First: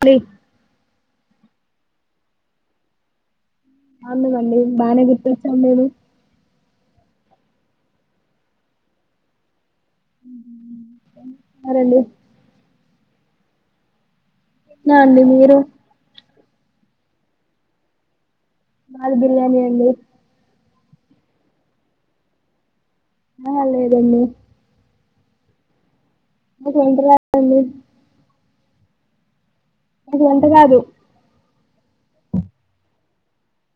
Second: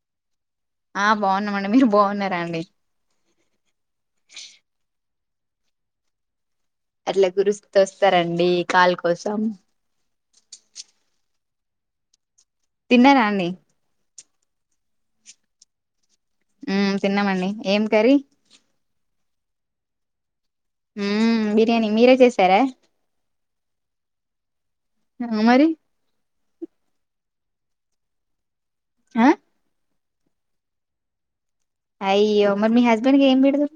ప ఆ బాగున్నామండి మీరు బాగున్నారా అండి అవుందిమండి బాగానే గుర్తొచ్చాం నేను అట్లా గురిస్త వస్తారంండి కాలు కోసం ఎవరు రండి తిన్నానున్న నా అండి మీరు ఉ తిన్నామండి ఏం కర్రీ అల్ బిర్యానిి అండి ఉ బిర్యానీ మీరే చేసారా ఆ అలాేదండి మరి అ రెంటంది ఆ అది వంత కాదు అయ్యో మరి మీ హస్బెండ్కి ఏం బిడదు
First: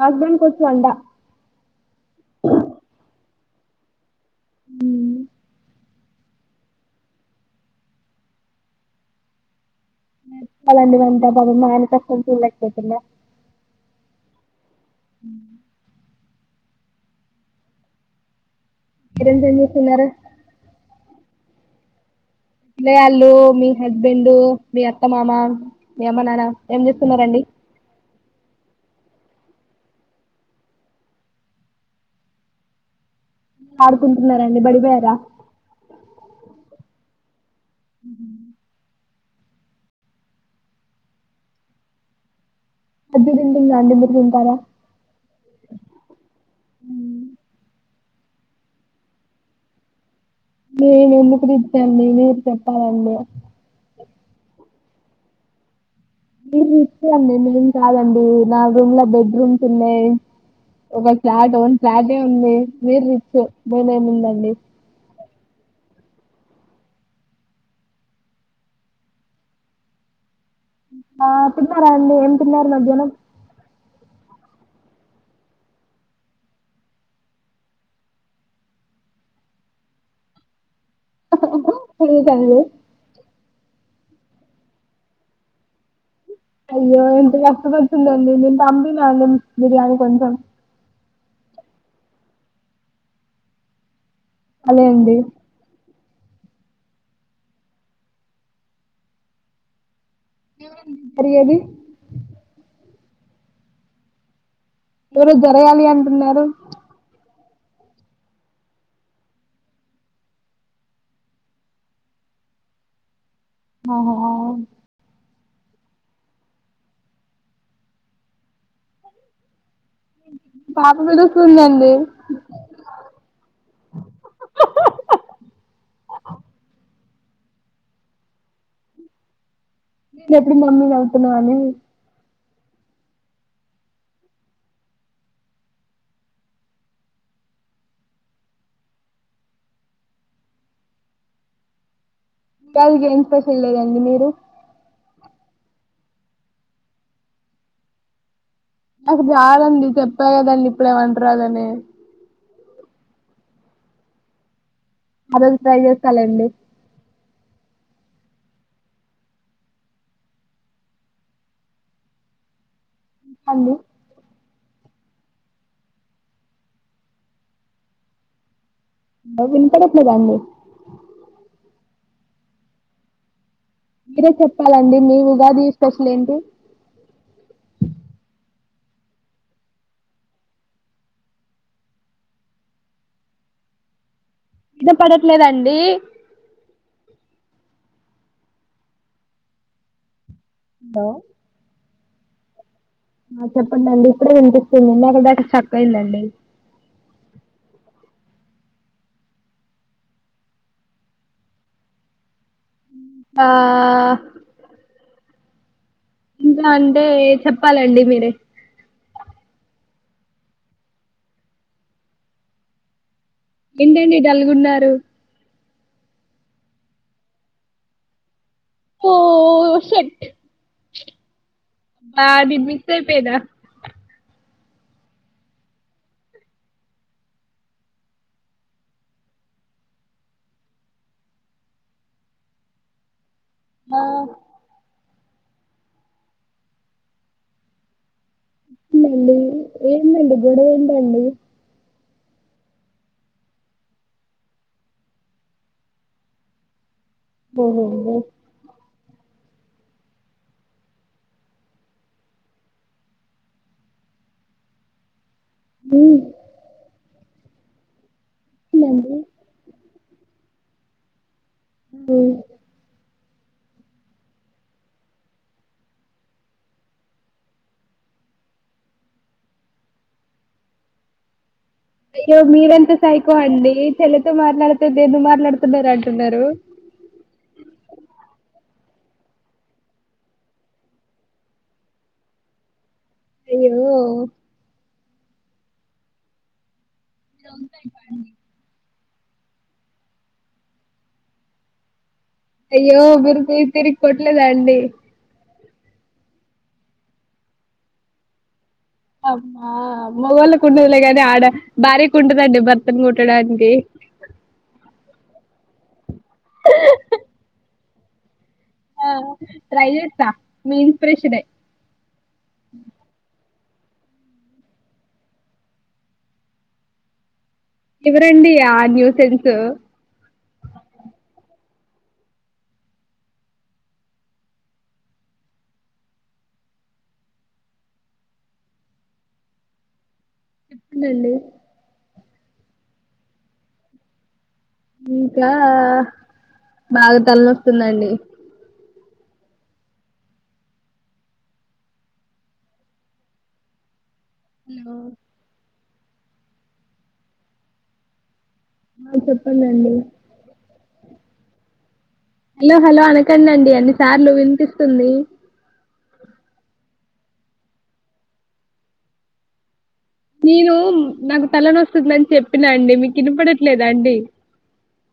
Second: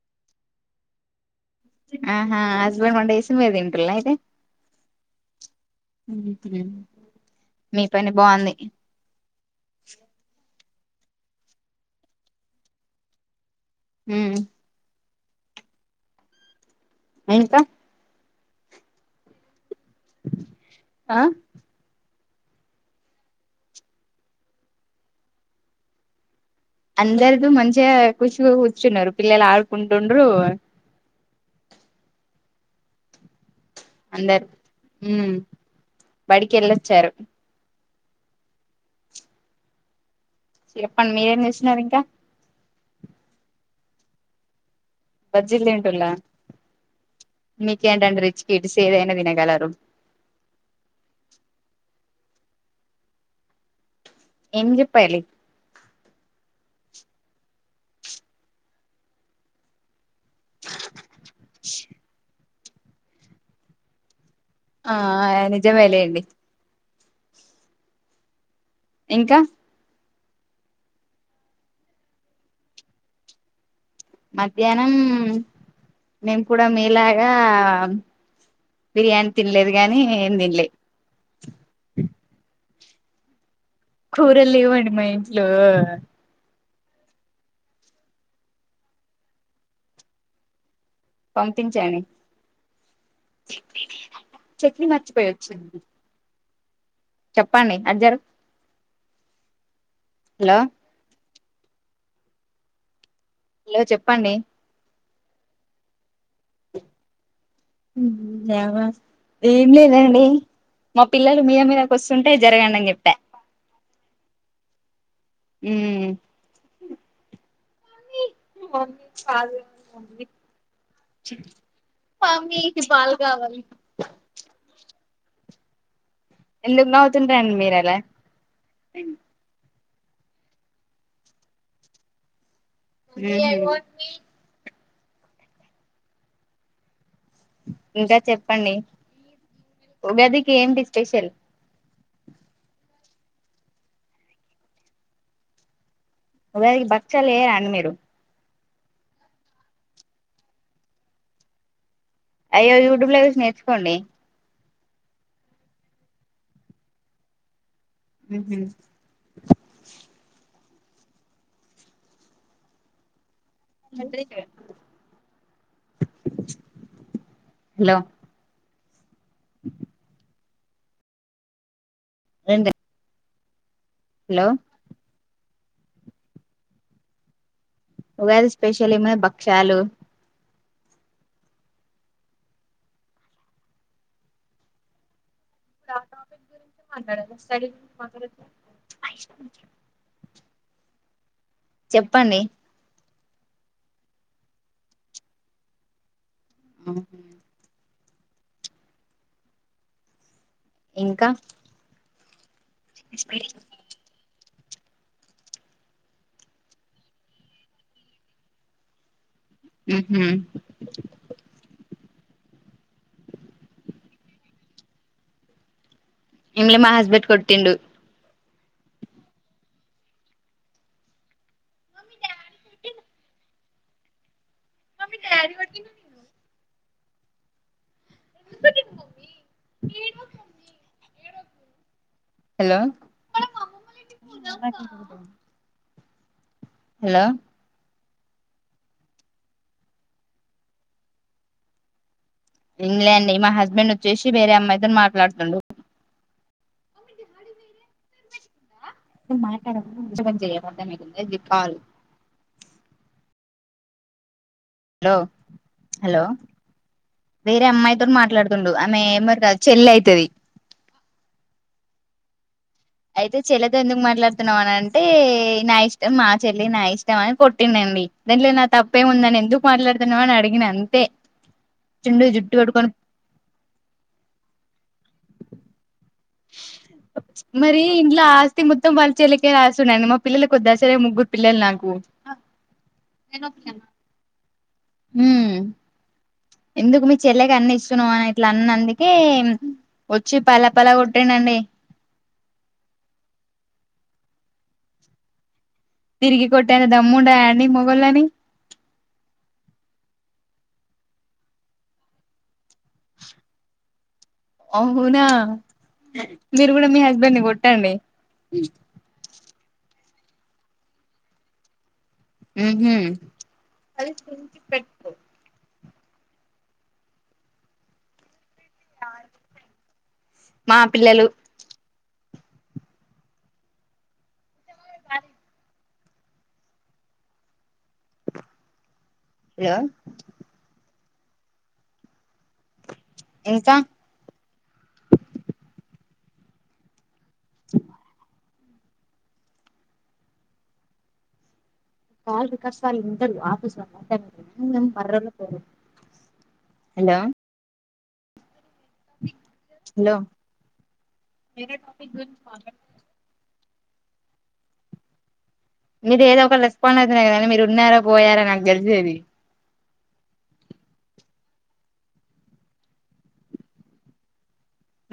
హస్బెండ్ కూచుండా ఆహా హస్బెండ్ మండ ఇసుమదేంట్రల్ ఇదతే హ మీ పని బాగుంది చపల్లిలండి వంటా మన కష్టం చల్న్నా హ ఉ ఇంకా ఇరంంత అన్నూన్నర ఆ ఇ వాళ్ళు మీ హస్బెండు మీ అత్తమామ మీ అమ్మ నాన్న ఏం చేస్తున్నారండి అందరితోూ మంచిగా కూర్చు కూర్చున్నారు పిల్లలు ఆడుకుంటుండ్రు అందరు ఆడుకుంటున్నారండి బడిపోయారా బడికి వెళ్ళొచ్చారు అ చెప్పండి మీరేం చూసిన ఇంకా అద్ దం దిం అం మరు దిన్ తారా బజ్జిల్ ఉంటలా మీ రిచ్ కడ్ స ఏదైనా దినకాలర నేనుందుకుటి ఇచ్చా న మీరు చెప్పాలన్న ఎజి పలి మీరు ఇస్త అండి మేం కాదండి నా రూమ్ లో బెడ్ రూమ్స్ ఉన్నాయి్ ఒక ఫ్లాట్ వఓన్ ఫ్లాటే ఉంది మీరు రిచ్ మెన్మి ఉందండి ఆ నిజమేలే ఏంంటి ఇంకా ఆ తిన్నారా అండి ఏం తిన్నారు మధ్యాహ్నం మధ్యాహ్నం మేము కూడా మీేలాగా బిర్యానీ తినలేదు కాగానీ ఏం తిినలే ఉ సం కూరలు లెవ్వండి మా ఇంట్లో అయ్యో ఎంత కష్టమొచ్చింది దండి నేను పంపినా నేను బిర్యానీ కొంచెం పంపించండి అదే చట్ని అండి. మర్చిపోయొచ్చి చెప్పండి అజ్జర్ కరియేది హలో చెప్పండి మీరు జరగాలి అంటున్నారు. వా ఏం లేదండి మా పిల్లలు మీద మీదకి ఒస్తుంటే జరగండని జెప్ప ఆహ [inaudible] అ పాప పిలుస్తుందండి చతుంటండి మీర ఎలా నేను ఎప్పుడు మమ్మీ అమ్తున్నా అని ఆ ఇంకా చెప్పండి ఉగాదికి ఏంటి స్పెషల్ ఉగాదికి ఎం స్పెషల్ లేదండి మీరు ఉదారికి భక్షలు ఎయారాండి మీరు నాకు జాలండి చెప్పా కదండి ఇప్పుడే వంటరాదని అయ్యో యూట్యూబ్ లో జూసి నేర్చుకోండి అదే ట్రై చేస్తాలెండి ఉ అండి హలో వైసు వినపడట్లేదా అండి ఏంది మీరే చెప్పాలండి మేవుగాది ఈ స్పెషల్ ఏంటి ఉగాది స్పెషల్ ఏమైనా భక్షాలు ఇనపడట్లేదండి చర మా హలో చెప్పండి. చెప్పండి అండి ఇప్పుడే వినిపిస్తుందిదండి దక్క స్ట్రక్ ఐందండి ఆ ఇంకా ఆ ఇంకా అంటే చెప్పాలండి మీరే ఉహ ఏంటండి డల్గున్నారు నిన్న మా హస్బెండ్ కొట్తిండు హా షట్ ఆ నేను ఫిక్సిపోయిన మమ తరి వడ్డి ఉ ఎ మమ్మ మమ్మ హలో ఆ హలో ఎందండి ఏందండి గొడవ ఏంటండి ఇంలే అండి మా హస్బెండ్ వచ్చేసి వేరే అమ్మాయితో మాట్లాడుతుండు ఓహఓ ఇ మాట్డజ కొం చేయమంది దికల్ హలో హ్మ్మ్ హలో వేరే అమ్మాయితో మాట్లాడుతుండు ఆమె మరి చెల్లి అవుతుది హ్మ్ అయితే చెల్లెతో ఎందుకు మాట్లాడుతున్నాం అని అంటే నా ఇష్టం మా చెల్లి నా ఇష్టం అని కొట్టినండి దాంట్లో నా తప్పేముందని ఎందుకు మాట్లాడుతున్నా అని అడిగిన అంతే చుండు అయ్యో జుట్టు పట్టుకొని మీరంతా సైకో అండి చెల్లెతో మాట్లాడితే దేని మాట్లాడుతున్నారు అంటున్నారు మరి ఇంట్లో స్తి మొత్తం పలుచేలకే రాసుండండి మా పిల్లలకి వద్ాసరే ముగ్గురు పిల్లలు నాకు అయ్య హ ఎందుకు మీ చెల్లక అన్నిీ ఇస్తున్నావు అని ఇట్లా అన్ని అంది వచ్చి పల్లాె పలా కొట్టటిండండి అయ్యో గురుద తిరిగి కొట్లేదా అండి తిరిగి కొట్టె అ దమ్ముడా ఎని మగల్ని అమ్మా మగోళ్ళ కుండలే కాని ఆడ భారీ కుంటదండి భర్తను కుట్టడానికి హు అహనా మీరు కూడా మీ హస్బెండ్ ని కొట్టండి రాైజ మీ ఇన్స్పిరేషన్ అది పె ఎవరండి ఆ న్యూ సెన్స్ మా పిల్లలు తార యా నండి ఇంకా ఇంకా బాగా తలనొస్తుందండి కా రకా సార్ ఉంటర్ ఆఫీస్ లో హలో వర్్ర పో హలో ఆ చెప్పడిండి మీద హలో హలో అనకండి అండి అన్ని సార్లు వినిపిస్తుంది మీరు ఏదో ఒక రెస్పాండ్ అయితేనే కద మీరు ఉన్నారో పోయారో నాకు తెలిసేది నేను నాకు తలన వస్తుందిందని చెప్పినా అండి మీకు వినిపడట్లేదా అండి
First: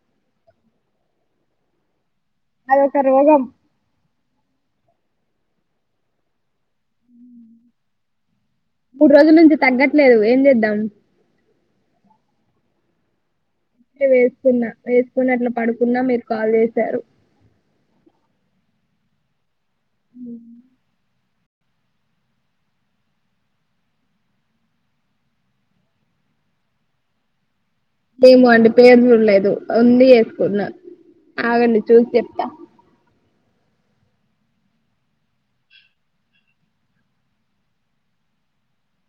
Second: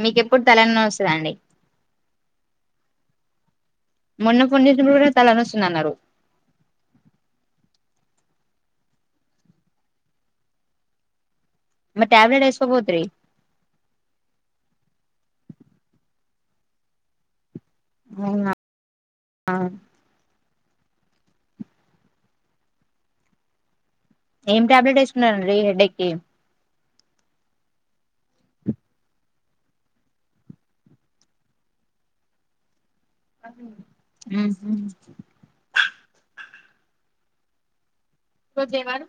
మీకెప్పుడు తలన వస్తుందండి అద సారు వగం మన్న ఫోన్తలా నస్తున్నాన్నారు మూడు రోజుల నుంచి తగ్గట్లేదు ఏం చేద్దాం మ ట్యాబ్లేెట్ ఎయిస్కోబోతుీ వేసుకున్నా వేసుకున్నట్లు పడుకున్న మీరు కాల్ చేసారు అవునా అ ఏం టాబ్లెట్ వేసుకున్నండి హెడడేక్కిి ఏమో అండి పేరు చూడలేదు ఉంది వసుకున్నా ఆగండి చూసి చెప్తా అ కొద్ద్దేవారు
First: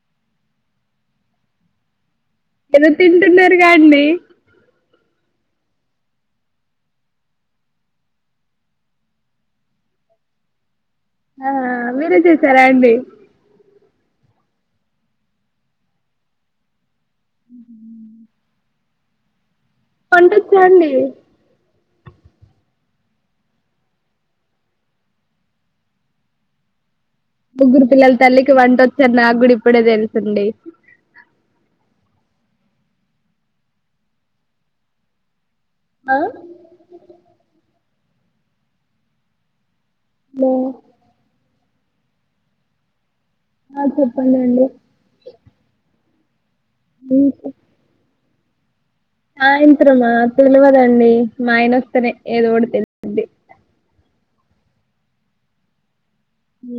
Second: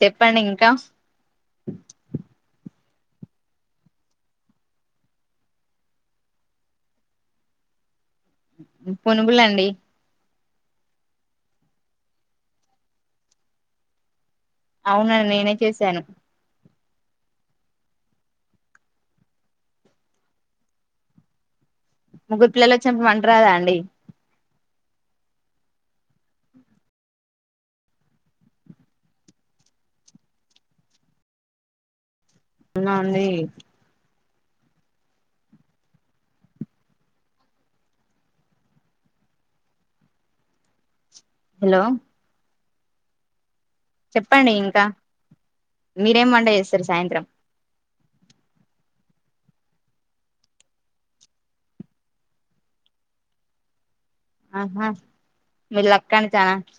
చెప్పండి ఇంకా ఏదో తింటున్నారు కాండి పొనుగులండి ఆ మీరే చేసారా అండి అవును అది నేనే చేశాను వంట వచ్చా అండి ముగ్గురు పిల్లలు వచ్చిన వంటరాదా అండి ముగ్గురు పిల్లల తల్లికి వంట వచ్చని నాకు గూడా ఇప్పుడే తెలుసండి అవున అండి ఆ మా హలో ఆ చెప్పండి చెప్పడండి ఇంకా మీరేం వంట చేస్తారు సాయంత్రం సాయంత్రమా తెల్వదండి మా ఆయన వస్తేనే ఏదోటి తెలిసెది ఆహా మీరు లక్ అండి చనాకి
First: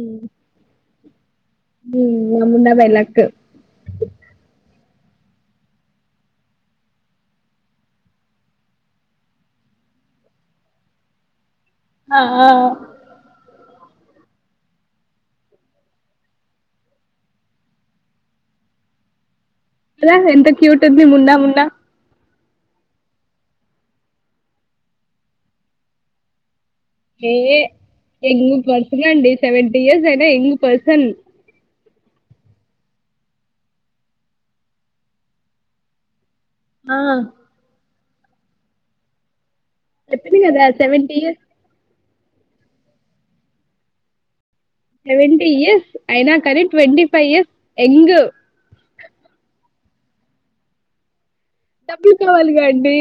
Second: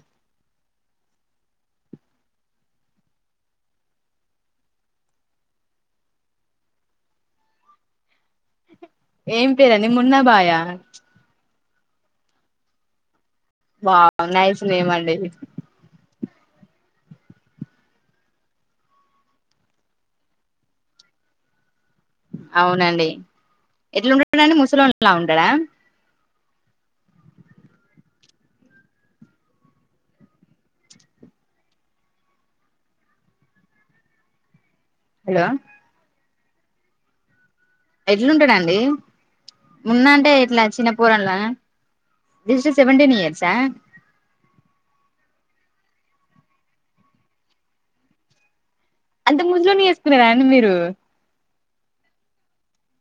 నమ్మున్న వెలక్ ఏం పేరు అది మున్న బాయా ఆ ఆ వావ్ నైస్ నేమ్ అండి అల ఎంత క్యూట్ ఉంది మున్నా మున్నా అవునండి ఎట్లా ఉంటాడండి ముసళ్ళోలా ఉంటడా ఏ ఎంగ్ పర్సన్ అండి సెవెంటీ ఇయర్స్ అయినా ఎంగ్ పర్సన్ హలో ఆ ఎట్లుంటాడండి మున్న అంటే చెప్పింది ఎట్లా కదా చిన్న సెవెంటీ పోరడ్ల ఇయర్స్ స్ సెవెన్ టీన్ ఇయర్సా సెవెంటీ ఇయర్స్ అయినా కానీ ట్వంటీ ఫైవ్ ఇయర్స్ ఎంగ్ అంటే ముసళ్ళోలోనే చేసుకున్నారండి మీరు డబ్బులు కావాలిగా అండి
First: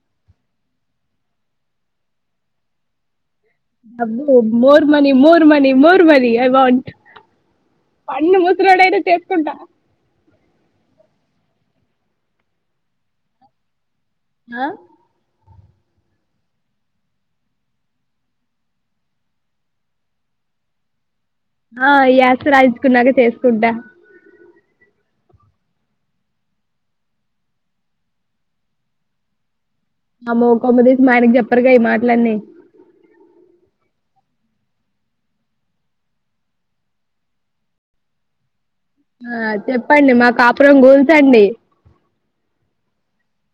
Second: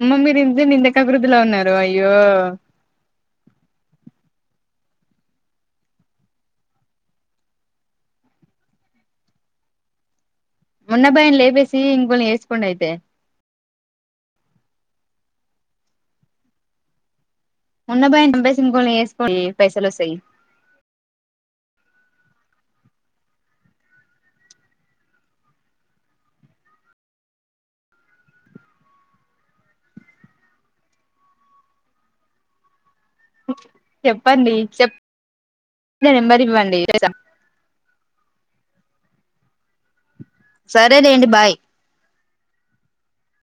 అమ్మ మీరు ఇంత నిందక అభివృద్ధిలో ఉన్నారు అయ్యో అబ్బో more money more money more money I want పండు ముసలోడు అయిన చేసుకుంటా మున్న బాయ్ ని లేపేసి ఇంకొల్ని ఎసుకోండి అయితే ఆ ఉన్న బాయ్ ని సంపేసి ఇంకొన్ని ఎసుకోండి పైసల్ వస్తతయ్ ఆ ఈ ఆస్తి రాయించుకున్నాక చేసుకుంటా అమ్మో కొంపదీసి మా ఆయనకి చెప్పరుగా ఈ మాట్లాలన్ని చెప్పండి చెప్ నెంబర్ ఇవ్వండి చేద్దాం ఆ చెప్పండి మా కాపురం సరేలేండి గూల్చండి బాయ్